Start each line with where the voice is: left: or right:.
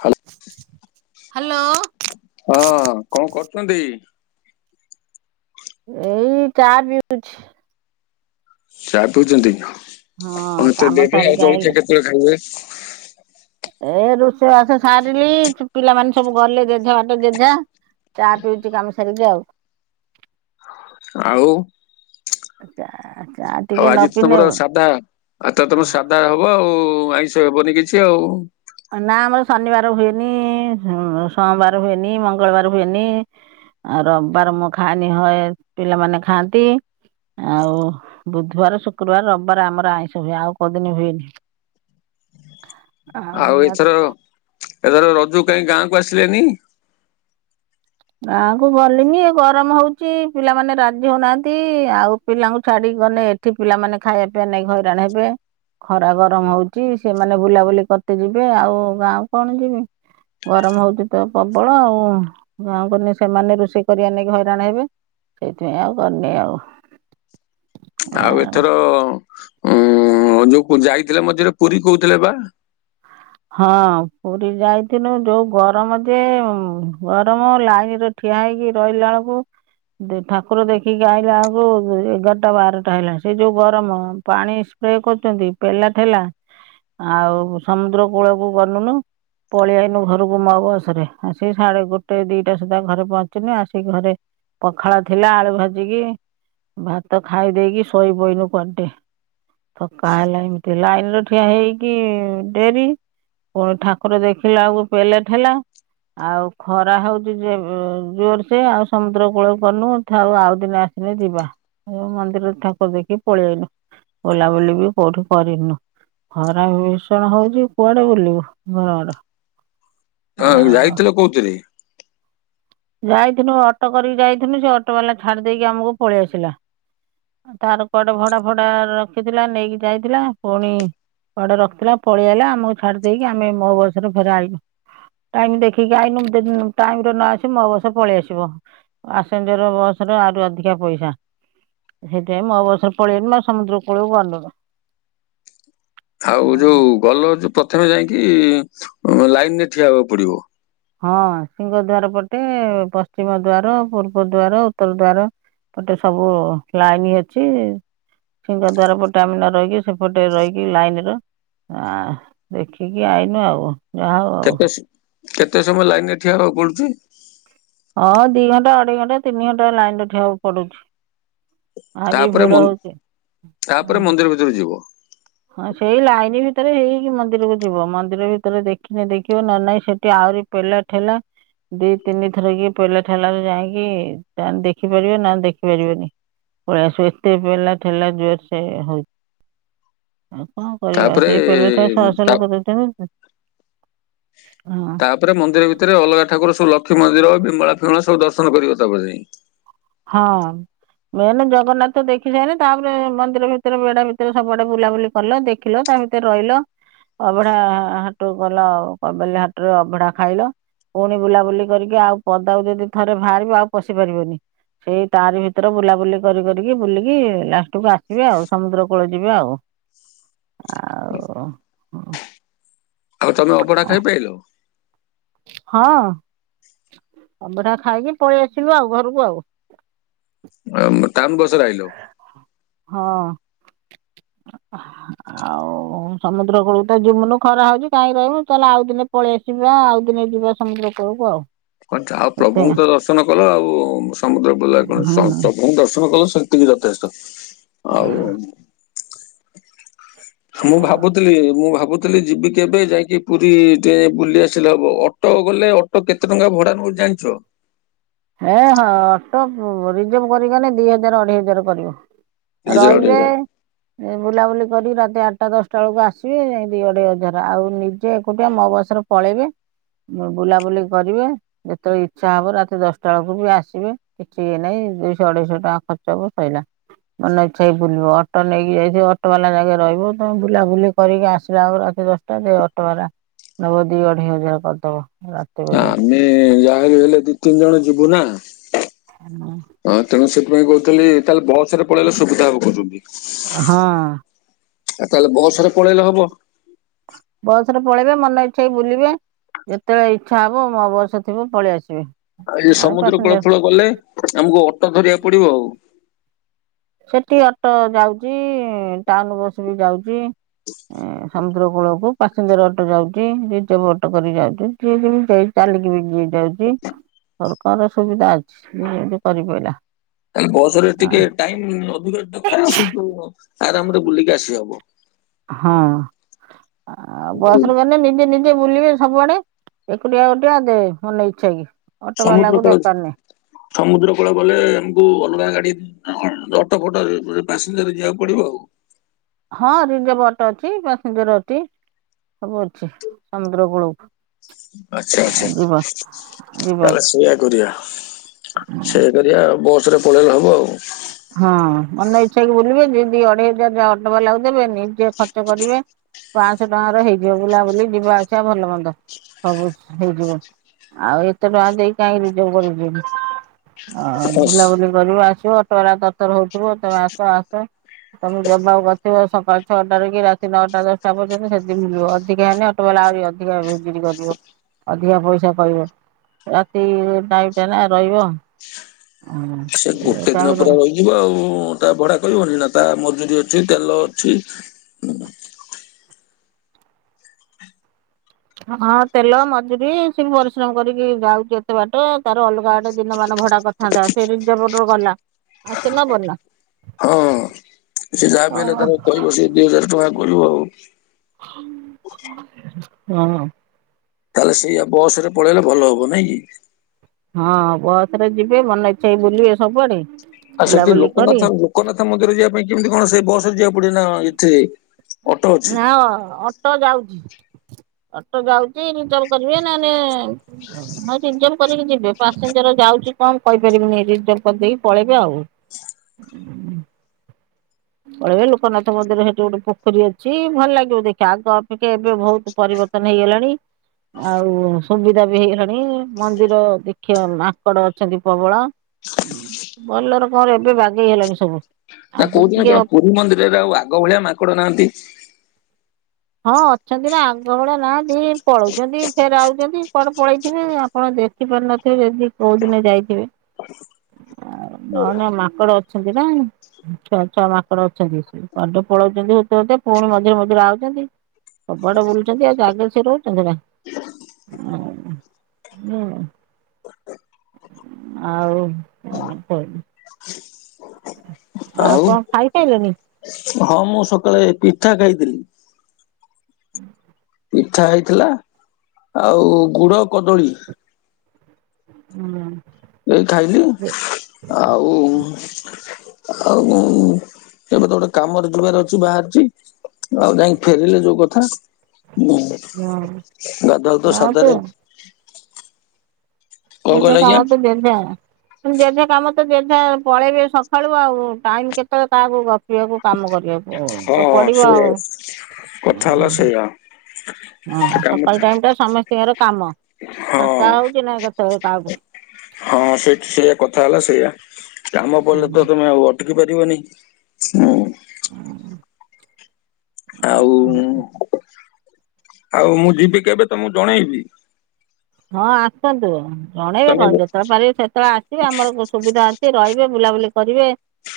left: Hello
right: hello.
left: ହଁ କଣ କରୁଚନ୍ତି?
right: ଏଇ ଚା ପିଉଛି।
left: ଚା ପିଉଚନ୍ତି।
right: ହଁ
left: [unintelligible]
right: କାମ
left: ଡେଟେ
right: ସାରିକି ଆଇଲେ।
left: ଜଳଖିଆ କେତେବେଳେ ଖାଇବେ?
right: ଏ ରୋଷେଇ ବାସ ସାରିଲି ସ-ପିଲାମାନେ ସବୁ ଗଲେ ଜେଝେ ବାଟ ଜେଝା ଚା ପିଉଚି କାମ ସାରକି ଆଉ।
left: ଆଉ।
right: ଏ
left: ଆଉ ଆଜି ତ ତୋମର ସାଧା, ଆଜି ତ ତୋମର ସାଧା ହବ ଆଉ। ଆଇଁଷ ହେବନି କିଛି ଆଉ।
right: ଅ ନା ଆମର ଶନିବାର ହୁଏନି, ସୋ- ସୋଅଁବାର ହୁଏନି, ମଙ୍ଗଳବାର ହୁଏନି, ଆଉ ରବବାର ମୁଁ ଖାଏନି ହଏ, ପିଲାମାନେ ଖାଆନ୍ତି ଆଉ ବୁଧବାର ଶୁକ୍ରବାର ରବବାର ଆମର ଆଇଁଷ ହୁଏ ଆଉ କୋଉଦିନ ହୁଏନି। ଆ
left: ଆଉ ଏଇଥର ଏଥର ରଜ କାଇଁକି ଗାଁକୁ ଆସିଲେନି
right: ଗାଁକୁ ଗଲିନି ଏ ଗରମ ହଉଛି ପିଲାମାନେ ରାଜି ହଉନାହାନ୍ତି। ଆଉ ପିଲାଙ୍କୁ ଛାଡି ଗଲେ ଏଠି ପିଲାମାନେ ଖାଇବା ପିଇବା ନେଇ ହଇରାଣ ହେବେ ଖରା ଗରମ ହଉଛି ସେମାନେ ବୁଲାବୁଲି କରତେ ଯିବେ ଆଉ ଗାଁ କଣ ଯିବି ଗରମ ହଉଛି ତ ପ୍ରବଳ ଆଉ ଗାଁ କରନି ସେମାନେ ରୋଷେଇ କରିବା ନେଇକି ହଇରାଣ ହେବେ ସେଇଥିପାଇଁ ଆଉ କରିନି ଆଉ
left: ଆଉ ଏଥର ଉଁ ଯୋଉ କୁ ଯାଇଥିଲେ ମଝିରେ ପୁରୀ କହୁଥିଲେ ବା
right: ହଁ ପୁରୀ ଯାଇଥିଲୁ ଯୋଉ ଗରମ ଯେ ଗରମ ଲାଇନରେ ଠିଆ ହେଇକି ରହିଲା ବେଳକୁ ଦେ ଠାକୁର ଦେଖିକି ଆଇଲା ବେଳକୁ ଏଗାରଟା ବାରଟା ହେଲା ସେ ଯୋଉ ଗରମ ପାଣି ସ୍ପ୍ରେ କରୁଛନ୍ତି ପେଲା ଠେଲା ଆଉ ସମୁଦ୍ର କୂଳକୁ ଗଲୁନୁ ପଳେଇଆଇନୁ ଘରକୁ ମୋ ବସରେ ଆସିିକି ସାଢ଼େ ଗୋଟେ ଦିଟା ସୁଦ୍ଧା ଘରେ ପହଞ୍ଚିନି ଆସିକି ଘରେ ପଖାଳ ଥିଲା ଆଳୁ ଭାଜିକି ଭାତ ଖାଇ ଦେଇକି ଶୋଇ ବୋଇନୁ କରିଡ଼େ ଥକା ହେଲା ଏମିତି ଲାଇନ୍ର ଠିଆ ହେଇକି ଡେରି ପୁଣି ଠାକୁର ଦେଖିଲା ବେଳକୁ ପେଲା ଠେଲା ଆଉ ଖରା ହଉଛି ଜେ ଜୋର ସେ ଆଉ ସମୁଦ୍ର କୂଳ କରିନୁ ଥାଉ ଆଉ ଦିନ ଆସିନେ ଯିବା ମନ୍ଦିରରେ ଠାକୁର ଦେଖିକି ପଳେଇାଇନୁ ବୁଲାବୁଲି ବି କୋଉଠି କରିନୁ ଖରା ବି ଭୀଷଣ ହଉଛି କୁଆଡେ ବୁଲିବୁ ଘରଡ
left: ହଁ ଯାଇଥିଲ କହୁଥିରେ?
right: ଯାଇଥିଲୁ ଅଟୋ କରିକି ଯାଇଥିଲୁ ସେ ଅଟୋ ବାଲା ଛାଡି ଦେଇକି ଆମକୁ ପଳେଇ ଆସିଲା ତାର କଆଡେ ଭଡା ଫଡା ରଖିଥିଲା ନେଇକି ଯାଇଥିଲା ପୁଣି କୁଆଡେ ରଖିଥିଲା ପଳେଇ ଆଇଲା ଆମକୁ ଛାଡ଼ି ଦେଇକି ଆମେ ମୋ ବସରେ ଫେର ଆଇନୁ ଟାଇମ ଦେଖିକି ଆଇନୁ ଟାଇମରେ ନ ଆସିବୁ ମୋ ବସ ପଳେଇ ଆସିବ ପାସେଞ୍ଜର ବସ୍ ରେ ଆହୁରି ଅଧିକ ପଇଷା। ହେଇଥି ପାଇଁ ମୋ ବସ୍ ରେ ପଳେଇ ଆଇନୁ ସମୁଦ୍ର କୁଳକୁ ଗଲୁନୁ।
left: ଆଉ ଯୋଉ ଗଲ ଯୋଉ ପ୍ରଥମେ ଯାଇକି ଲାଇନରେ ଠିଆ ହେବାକୁ ପଡିବ।
right: ହଁ ସିଂହ ଦ୍ୱାର ପଟେ ପଶ୍ଚିମ ଦ୍ୱାର ପୂର୍ବ ଦ୍ୱାର ଉତ୍ତର ଦ୍ୱାର ପଟେ ସବୁ ଲାଇନ ଅଛି ସିଂହ ଦ୍ୱାର ପଟେ ଆମେ ନରହିକି ସେପଟେ ରହିକି ଲାଇନର ଦେଖିକି ଆଇନୁ ଆଉ। ଯା ହୋଉ
left: କେତେ ସ- କେତେ ସମୟ ଲାଇନରେ ଠିଆ ହେବାକୁ ପଡୁଚି?
right: ହଁ ଦିଇ ଘଣ୍ଟା ଅଢେଇ ଘଣ୍ଟା ତିନି ଘଣ୍ଟା ଲାଇନରେ ଠିଆ ହବାକୁ ପଡୁଚି।
left: ତାପରେ ମ ତାପରେ
right: ହୁଁ।
left: ମନ୍ଦିର ଭିତରୁ ଯିବ।
right: ହଁ ସେଇ ଲାଇନ ଭିତରେ ହେଇକି ମନ୍ଦିରକୁ ଯିବ ମନ୍ଦିର ଭିତରେ ଦେଖିନି ଦେଖିବ ନହେଲେ ନାଇଁ ସେଠି ଆହୁରି ପେଲା ଠେଲା ଦିଇ ତିନି ଥରକି ପେଲା ଠେଲାରେ ଯାଇକି ଦେଖିପାରିବ ନହେଲେ ଦେଖି ପାରିବନି ପଳେଇ ଆସିବ ଏତେ ପେଲା ଠେଲା ଜୋରସେ ହୋଉ ଆଉ କଣ କରିବା
left: ତାପରେ
right: ସେଇ ପେଲା ଠେଲାରେ ଶହ ଶହ
left: ତା
right: ଲୋକ ଯାଉଚନ୍ତି।
left: ତାପରେ ମନ୍ଦିର ଭିତରେ ଅଲଗା ଠାକୁର ସବୁ ଲ ଲକ୍ଷେ ମନ୍ଦିର ବିମଳା ଫିମଳା ସବୁ ଦର୍ଶନ କରିବ ତାପରେ ଯାଇଁକି।
right: ହଁ ମେନ ଜଗନ୍ନାଥ ଦେଖି ସାଇନେ ତାପରେ ମନ୍ଦିର ଭିତରେ ବେଡା ଭିତରେ ସବୁଆଡେ ବୁଲାବୁଲି କଲ ଦେଖିଲ। ତା ଭିତରେ ରହିଲ ଅଭଢା ହାଟ ଗଲ କବାଲି ହାଟରେ ଅବଢା ଖାଇଲ ପୁଣି ବୁଲାବୁଲି କରିକି ଆଉ ପଦାକୁ ଯଦି ଥରେ ବାହାରିବ ଆଉ ପଶି ପାରିବନି। ସେଇ ତାରି ଭିତରେ ବୁଲାବୁଲି କରି କରିକି ବୁଲିକି ଲାଷ୍ଟକୁୁ ଆସିବେ ଆଉ ସମୁଦ୍ର କୂଳ ଯିବେ ଆଉ ଆଉ ହଁ।
left: ଆଉ ତମେ ଅବଢା ଖାଇ ପାଇଲ?
right: ହଁ। ଅବଢା ଖାଇକି ପଳେଇ ଆସିଲୁ ଆଉ ଘରକୁ ଆଉ।
left: [inaudible] ଆଇଲ
right: ହଁ ହା ଆଉ ସମୁଦ୍ର କୂଳକୁତ ଯିମୁନୁ ଖରା ହୋଉଚି କାହିଁକି ରହିବୁ ଚାଲେ ଆଉ ଦିନେ ପଳେଇ ଆସିବା ଆଉ ଦିନେ ଯିବା ସମୁଦ୍ର କୂଳକୁ ଆଉ।
left: କଣ ଚାହା
right: ଏତେ
left: ପ୍ରଭୁଙ୍କୁତ ଦର୍ଶନ କଲ ଆଉ ସମୁଦ୍ର ବୁଲାରେ କଣ ଅଛି ସ
right: ହୁଁ।
left: ପ୍ରଭୁଙ୍କୁ ଦର୍ଶନ କଲ। ସେତିକି ଯଥେଷ୍ଟ। ଆଉ ମୁଁ ଭାବୁଥିଲି ମୁଁ ଭାବୁ ଥିଲ ଯିବି କେବେ ଯାଇକି ପୁରିଟେ ବୁଲି ଆସିଲେ ହବ ଅଟୋ ଗଲେ ଅଟୋ କେତେ ଟଙ୍କା ଭଡା ନୋଉଚି ଜାଣିଚ?
right: ଏ ହଁ ଅଟୋ ରିଜର୍ଭ କରିକକି ଗଲେ ଦିଇ ହଜାର ଅଢେଇ ହଜାର କରିବ।
left: ହଜାର
right: ରହିବେ
left: ଅଢ଼େଇଶହ।
right: ବୁଲାବୁଲି ଧରିକି ରାତି ଆଠଟା ଦଶଟା ବେଳକୁ ଆସିବେ ଏ ଦି ଅଢେଇ ହଜାରେ ଆଉ ନିଜେ ଏକୁଟିଆ ମୋ ବସରେ ପଳେଇବେ ବୁଲାବୁଲି କରିବେ ଯେତେବେଳେ ଇଚ୍ଛା ହବ ରାତି ଦଶଟା ତଳକୁ ବି ଆସିବେ କିଛି ଇଏ ନାହିଁ ଦୁଇଶ ଅଢ଼େଇଶହ ଟଙ୍କା ଖର୍ଚ୍ଚ ହେବ ସ‌ଇଲା ମନ ଇଚ୍ଛାକି ବୁଲିବ ଅଟୋ ନେଇକି ଯାଇଥିବ ଅଟୋବାଲା ଯାଗେ ରହିବ ତମେ ବୁଲାବୁଲି କରିକି ଆସିଲା ବେଳକୁ ରାତି ଦଶଟା ଦେ ଅଟୋବାଲା ନେବ ଦୁଇ ଅଢ଼େଇ ହଜାର କରିଦେବ।
left: ଆମେ ଯା ଯାହିଲେ ଦି ତିନି ଜଣ ଯିବୁନା। [inaudible] ହଁ ତେଣୁ ସେ ସେଥିପାଇଁ କୋହୁଥିଲି ତାହେଲେ ବସ୍ ରେ ପଳେଇଲେ ସୁବିଧା ହେବ କୋହୁଚନ୍ତି।
right: ହଁ।
left: ଆଉ ତାହେଲେ ବସ୍ ରେ ପଳେଇଲେ ହବ।
right: ବସ ରେ ପଳେଇବେ ମନ ଇଚ୍ଛାକି ବୁଲିବେ ଯେତେବେଳେ ଇଚ୍ଛା ହବ ମୋ ବସ ଥିବ ପଳେଇ ଆସିବେ।
left: ଆଉ ଏ
right: ନହେଲେ
left: ସମୁଦ୍ର
right: ପାସେଞ୍ଜର
left: କୂଳଫୁଳ ଗଲେ ଆମକୁ ଅ ହାତ ଧରିବାକୁ ପଡିବ ଆଉ।
right: ସେଟି ଅଟୋ ଯାଉଚି ଟାଉନ ବସ୍ ବି ଯାଉଚି। ଏ ସମୁଦ୍ରକୂଳକୁ ପାସେନଜର ଅଟୋ ଯାଉଚି ।ରିଜର୍ପ ଅଟୋ କରି ଯାଉଚି। ଯିଏ ଯେମିତି ଦେଇ-ଚାଲିକି ବି ଯିଏ ଯାଉଚି। ସରକାର ସୁବିଧା ଅଛି। ଯିଏ ଯେନ୍ତି କରିପାଇଲା।
left: ତାଲେ ବସ୍ ରେ ଟିକେ ଟାଇମ୍ ଅଧିକ ଦରକାର ହଉଚିହ ଆରାମରେ ବୁଲିକି ଆସିହବ। [inaudible]
right: ହଁ। ଆଉ ବସ୍ ରେ ଗନେ ନିଜେ ନି ବୁଲିବେ ସବୁଆଡେ ।ଏକୁଟିଆ ଏକୁଟିଆ ଦେ ମନ ଇଚ୍ଛା କି। ଅଟୋ ବାଲାକୁ
left: ସମୁଦ୍ରକୂଳ ଯ
right: ଦରକାର ନାହିଁ
left: -ସମୁଦ୍ର କୂଳ ଗଲେ ଉ ଅଲଗା ଗାଡି ଦି -ଅଟୋ ଫଟୋ ରେ ପାସେଞ୍ଜର ଯିବାକୁ ପଡିବ ଆଉ।
right: ହଁ ରିଯର୍ପ ଅଟ ଅଛି। ପାସେଞ୍ଜର ଅଟି ସବୁ ଅଛି। ସମୁଦ୍ର କୂଳକୁ।
left: ଆଚ୍ଛା
right: ଆଉ
left: ଆଚ୍ଛା
right: ଯିବା
left: [inaudible]
right: ଯିବା
left: ତାହେଲେ ସେଇଆକରିଆ। ସେଇଆ କରିଆ ଆଉ ବୋ ପଛରେ ପଳେଇଲେ ହେବ ଆଉ।
right: ହଁ ମନ ଇ ସେକି ବୁଲିବେ ଯେଦି ଅଢେଇ ହଜାର ଯା ଅଟୋ ବାଲାକୁ ଦେବେ। ନିଜେ ଖର୍ଚ୍ଚ କରିବେ ପାଆଁଶ ଟଙ୍କାର ହେଇଯିବ ବୁଲାବୁଲି ଯିବା ଆସିବା ଭଲ ମନ୍ଦ ସବୁସ୍ ହେଇଯିବ। ଆଉ ଏତେ ଟଙ୍କା ଦେଇ କାଇଁ ରିଜର୍ପ କରି ଯି-ଆଉ
left: ହଁ,
right: ବୁଲାବୁଲି କରିବ ଆସିବ ଅ ଅଟୋବାଲା ତରତର ହଉଥିବ ତମେ ଆସ ଆସ। ତମକୁ ଯବାବ କରିଥିବ ସକାଳ ଛଅଟାରେ କି ରାତି ନଅଟା ଦଶଟା ପର୍ଯ୍ୟନ୍ତ ସେତିକି ଯିବ ଅଧିକା ହେନେ ଅଟୋବେଲା ଆହୁରି ଅଧିକା ଭିଜିଟ କରିବ। ଅଧିକା ପଇସା କହିବ ରାତି ଟାଇମଟା ନା ରହିବ ହୁଁ
left: କେତେ ଦିନ ପରା ରହିଯିବ ଆଉ ତା ଭଡା କହିବନି ନା ତା ମଜୁରି ଅ ଅଛି ତେଲ ଅଛି।
right: ହଁ ତେଲ ମଜୁରୀ ସିଏ ବି ପରିଶ୍ରମ କରିକି ଯାଉଛି ଏତେ ବାଟ ତାର ଅଲଗା ଅଡେ ଦିନ ମାନ ଭଡା କରିଥାଆନ୍ତା। ସେ ରିଜର୍ପ ପଟେ ଗଲା ଆଉ ସେ ନବନି ନାଁ।
left: ହଁ ସେ ଯାହା ବି ହେଲେ ତାର କହିବ। ସେ ଦିଇ ହଜାର ଟଙ୍କା କହିବ ଆଉ।
right: [inaudible] ହଁ।
left: ତାଲେ ସେଇଆ ବସ୍ ରେ ପଳେଇଲେ ଭଲ ହବ ନାଇଁ କି?
right: ହଁ ବସ୍ ରେ ଯିବେ ମନ ଇଚ୍ଛା କି ବୁଲିବେ ସବୁଆଡେ।
left: ଆଉ ସେଠି
right: ବୁଲାବୁଲି କରି
left: ଲୋକନାଥ ଲୋକନାଥ ମନ୍ଦିର ଯିବା ପାଇଁ କି କେମିତି କଣ ସେ ବସ୍ ରେ ଯିବାକୁ ପ ପଡ଼ିନ ଏଠେ।
right: ନାଁ ଅ -ଅଟୋ ଯାଉଛି। ଅଟୋ ଯାଉଚି ରିଜର୍ପ କରିବେ ନନେ ହଉ ରିଜର୍ପ କରିକି ଯିବେ ପାସେଞ୍ଜର ଯାଉଚି କଣ ମୁଁ କହିପାରିବନି ରିଜର୍ପ କରିଦେଇକି ପଳେଇବେ ଆଉ ଉଁ। ପଳେଇବେ ଲୋକନାଥ ମନ୍ଦିର ସେଠି ଗୋଟେ ପୋଖରୀ ଅଛି। ଭଲ ଲାଗିବ ଦେଖି। ଆଗ ଅପେକ୍ଷା ଏବେ ବହୁତ୍ ପରିବର୍ତ୍ତନ ହେଇଗଲାଣି ।ଆଉ ସୁବିଧା ବି ହେଇଗଲାଣି ମନ୍ଦିର ଦେଖିବ ମାଙ୍କଡ଼ ଅଛନ୍ତି ପ୍ରବଳ ଭଲରେ କର ଏବେ ବାଗେଇ ହେଲାଣି ସବୁ। ଆବୁଲ୍।
left: ଜଣେ ପୁରୀ ମନ୍ଦିରରେ ଆଉ ଆଗ ଭଳିଆ ମାଙ୍କଡ ନାହାନ୍ତି।
right: ହଁ ଅଛନ୍ତି ନା ଆଗ ଭଳିଆ ନା ଦି ପଳଉଛନ୍ତି ଫେର ଆଉଛନ୍ତି କଆଡେ ପଳେଇଥିବେ ଆପଣ ଦେଖିପାରୁ ନଥିବେ ଯଦି କୋଉ ଦିନେ ଯାଇଥିବେ ନ ନ ମାଙ୍କଡ ଅଛନ୍ତି ନା ଛଅ ଛଅ ମାଙ୍କଡ ଅଛନ୍ତି ସେ କଆଠେ ପଳଉଛନ୍ତି ହତେ ହତେ ପୁଣି ମଝିରେ ମଝିରେ ଆଉଛନ୍ତି। ସବୁଆଡେ ବୁଲୁଛନ୍ତି ଆଉ ଜାଗେ ସେ ରହୁଛନ୍ତି ନା ଆଉ କଣ କହିଲି?
left: ଆଉ
right: ଆପଣ ଖାଇ ସାରିଲେଣି।
left: ହଁ ମୁଁ ସକାଳେ ପିଠା ଖାଇଥିଲି।
right: ହୁଁ [inaudible]
left: ପିଠା ହେଇଥିଲା ଆଉ ଗୁଡ କଦଳୀ।
right: ହୁଁ।
left: ଏଇ ଖାଇଲି ଆଉ ଆଉ ଏବେ ତ ଗୋଟେ କାମରେ ଯିବାରେ ଅଛି। ବାହାରିଛି ଆଉ ଯାଇି ଫେରିଲେ ଯୋଉ କଥା। ହଁ ଗାଧଆ ତ
right: ହଁ ତୁ
left: ସାଧାରେ କଣ
right: ଜଜ
left: କହିଲେ ଆଜ୍ଞା?
right: ଖାବା ତ ଜଜା ଜଜ [unintelligible] କାମ ତ ଯେଝା ପଳେଇବେ ସକାଳୁ ଆଉ ଟାଇମ କେତେବେଳେ କାହାକୁ ଗପିବାକୁ। କାମ କରିବାକୁ
left: ହଁ
right: ତ ପଡିବ
left: ସେଇଆ
right: ଆଉ।
left: କଥା ହେଲା ସେଇଆ
right: ହଁ
left: କାମ
right: ସକାଳ ଟାଇମ ଟା ସମସ୍ତଙ୍କର କାମ
left: ହଁ
right: ଫାଙ୍କା ହଉଛି ନା କେତେ ତର ତାଗୁ [unintelligible]
left: ହଁ ସେକ ସେଇଆ କଥା ହେଲା ସେଇଆ। କାମ ପଡ଼ିଲେ ତମେ ଟେକି ପାରିବନି ହୁଁ।
right: ହୁଁ [inaudible]
left: ଆଉ ଆଉ ମୁଁ ଯିବି କେବେ ତମକୁ ଜଣେଇବି?
right: ହଁ ଆସନ୍ତୁ। ଜଣେଇବେ
left: ତମେ
right: କଣ ଯେତେବେଳେ ପାରିବ ସେତେବେଳେ ଆସିବେ ଆମର ସୁବିଧା ଅଛି ରହିବେ। ବୁଲାବୁଲି କରିବେ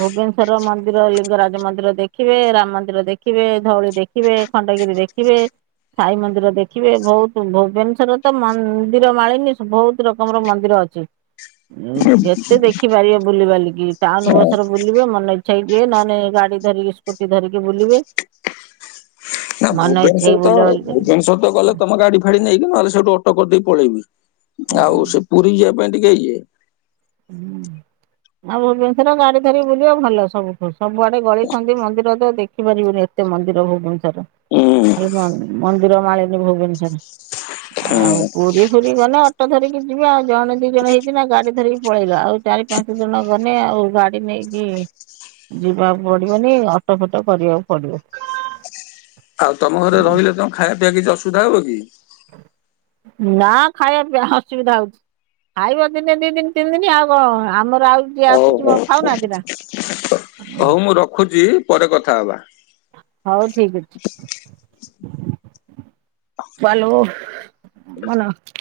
right: ଭୁବନେଶ୍ୱର ମନ୍ଦିର ଲିଙ୍ଗରାଜ ମନ୍ଦିର ଦେଖିବେ ।ରାମ ମନ୍ଦିର ଦେଖିବେ ଧଉଳି ଦେଖିବେ ଖଣ୍ଡଗିରି ଦେଖିବେ। ସାଇ ମନ୍ଦିର ଦେଖିବେ। ବହୁତ ଭୁବନେଶ୍ଵର ତ ମନ୍ଦିର ମାଳିନୀ ବହୁତ ରକମର ମନ୍ଦିର ଅଛି। ଯେତେ ଦେଖିପାରିବେ ବୁଲିବାଲିକି ଟାଉନ ବସରେ ବୁଲିବେ ମନ ଇଛା ହେଇ ଜିଏ ନେଲେ ଗାଡି ଧରିକି ସ୍କୁଟି ଧରିକି ବୁଲିବେ।
left: ନା
right: ମନ ଇଚ୍ଛା ହେଇକି
left: ଭୁବନେଶ୍ଵର ତ
right: ବୁଲାବୁଲି କରିବେ
left: ଭୁବନେଶ୍ୱର ତ ଗଲେ ତମ ଗାଡି ଫାଡି ନେଇକି ନହେଲେ ସେଇଠୁ କଟକ ଦେଇ ପଳେଇବି। ଆଉ ସେ ପୁରୀ ଯିବା ପାଇଁ ପାଇଁ ଟିକେ ଇଏ
right: ହୁଁ ଆଉ ଭୁବନେଶ୍ଵର ଗାଡି ଧରିକି ବୁଲିବା ଭଲ ସବୁ ସବୁଆଡେ ଗଳି ସଛନ୍ତି ମନ୍ଦିର ତ ଦେଖିପାରିବୁନି ଏତେ ମନ୍ଦିର ଭୁବନେଶ୍ୱର
left: ହୁଁ
right: ଖା ମନ୍ଦିର ମାଳିନି ଭୁବନେଶ୍ଵର ଆଉ
left: ହୁଁ
right: ପୁରୀ ଫୁରୀ ଗଲେ ଅଟ ଧରିକି ଯିବି ଆଉ। ଜଣେ ଦି ଜଣ ହେଇଛି ନା ଗାଡି ଧରିକି ପଳେଇଲା ଆଉ ଚାରି ପାଞ୍ଚ ଜଣ ଗଲେ ଆଉ ଗାଡି ନେଇକି ଯିବାକୁ ପଡିବନି ଅଟୋ ଫଟୋ କରିବାକୁ ପଡିବ।
left: ଆଉ ତମ ଘରେ ରହିଲେ ତମେ ଖାଇବା ପିଇବା କିଛି ଅସୁବିଧା ହବ କି?
right: ନା ଖାଇବା ଅସୁବିଧା ହଉଛି ଖାଇବ ଦିନେ ଦି ଦିନ ତିନି ଦିନ ଆଉ କ ଆମର ଆଉ ଯିଏ
left: ହଉ
right: ଆସୁଛି କଣ
left: ହଉ
right: ଖାଉନାହାନ୍ତି ନା।
left: ହଉ ମୁଁ ରଖୁଛି। ପରେ କଥା ହବା
right: ହଉ ଠିକ ଅଛି। ଭଲୋ ଭଲ